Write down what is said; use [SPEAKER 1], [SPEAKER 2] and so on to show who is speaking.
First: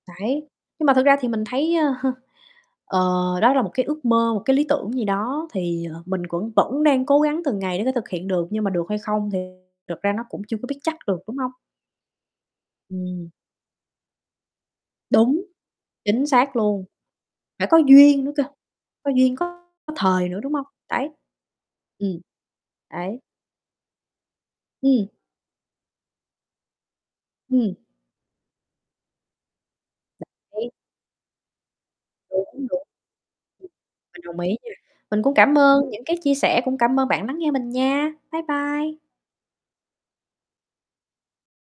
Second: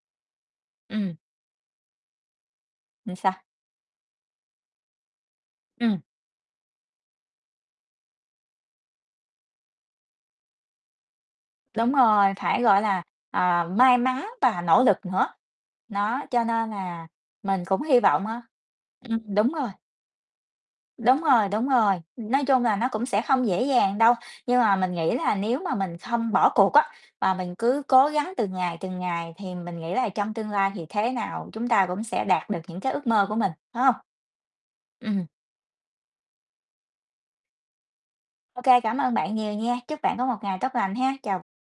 [SPEAKER 1] Đấy, nhưng mà thực
[SPEAKER 2] Ừm.
[SPEAKER 1] ra thì mình thấy, ơ, ờ,
[SPEAKER 2] Ừm, sao?
[SPEAKER 1] đó là một cái ước mơ, một cái lý tưởng gì đó. Thì,
[SPEAKER 2] Ừm.
[SPEAKER 1] ờ, mình cũng vẫn đang cố gắng từng ngày để thể thực hiện được, nhưng mà được hay không thì thực ra nó cũng chưa có biết chắc được, đúng hông?
[SPEAKER 2] Đúng rồi, phải, gọi là,
[SPEAKER 1] Ừm.
[SPEAKER 2] ờ, may mắn và nỗ lực nữa.
[SPEAKER 1] Đúng,
[SPEAKER 2] Nó,
[SPEAKER 1] chính
[SPEAKER 2] cho
[SPEAKER 1] xác
[SPEAKER 2] nên
[SPEAKER 1] luôn.
[SPEAKER 2] là mình
[SPEAKER 1] Phải có
[SPEAKER 2] cũng hy
[SPEAKER 1] duyên
[SPEAKER 2] vọng
[SPEAKER 1] nữa
[SPEAKER 2] á.
[SPEAKER 1] cơ, có
[SPEAKER 2] Ừm,
[SPEAKER 1] duyên
[SPEAKER 2] đúng
[SPEAKER 1] có
[SPEAKER 2] rồi.
[SPEAKER 1] thời nữa, đúng hông? Đấy.
[SPEAKER 2] Đúng rồi, đúng rồi.
[SPEAKER 1] Ừm.
[SPEAKER 2] Nói chung là nó cũng sẽ
[SPEAKER 1] Đấy.
[SPEAKER 2] không dễ dàng đâu. Nhưng mà mình
[SPEAKER 1] Ừm.
[SPEAKER 2] nghĩ là nếu mà mình không bỏ cuộc á, và mình
[SPEAKER 1] Ừm.
[SPEAKER 2] cứ cố gắng từng ngày, từng ngày, thì mình nghĩ là trong tương lai
[SPEAKER 1] Đấy.
[SPEAKER 2] thì thế nào chúng ta cũng sẽ
[SPEAKER 1] Đúng,
[SPEAKER 2] đạt được những
[SPEAKER 1] đúng. Ừm.
[SPEAKER 2] cái ước mơ của mình, phải hông?
[SPEAKER 1] Mình đồng ý nha. Mình
[SPEAKER 2] Ừm.
[SPEAKER 1] cũng cảm ơn những cái chia sẻ, cũng cảm ơn bạn lắng nghe mình nha. Bye
[SPEAKER 2] OK, cảm
[SPEAKER 1] bye.
[SPEAKER 2] ơn bạn nhiều nha. Chúc bạn có một ngày tốt lành ha. Chào.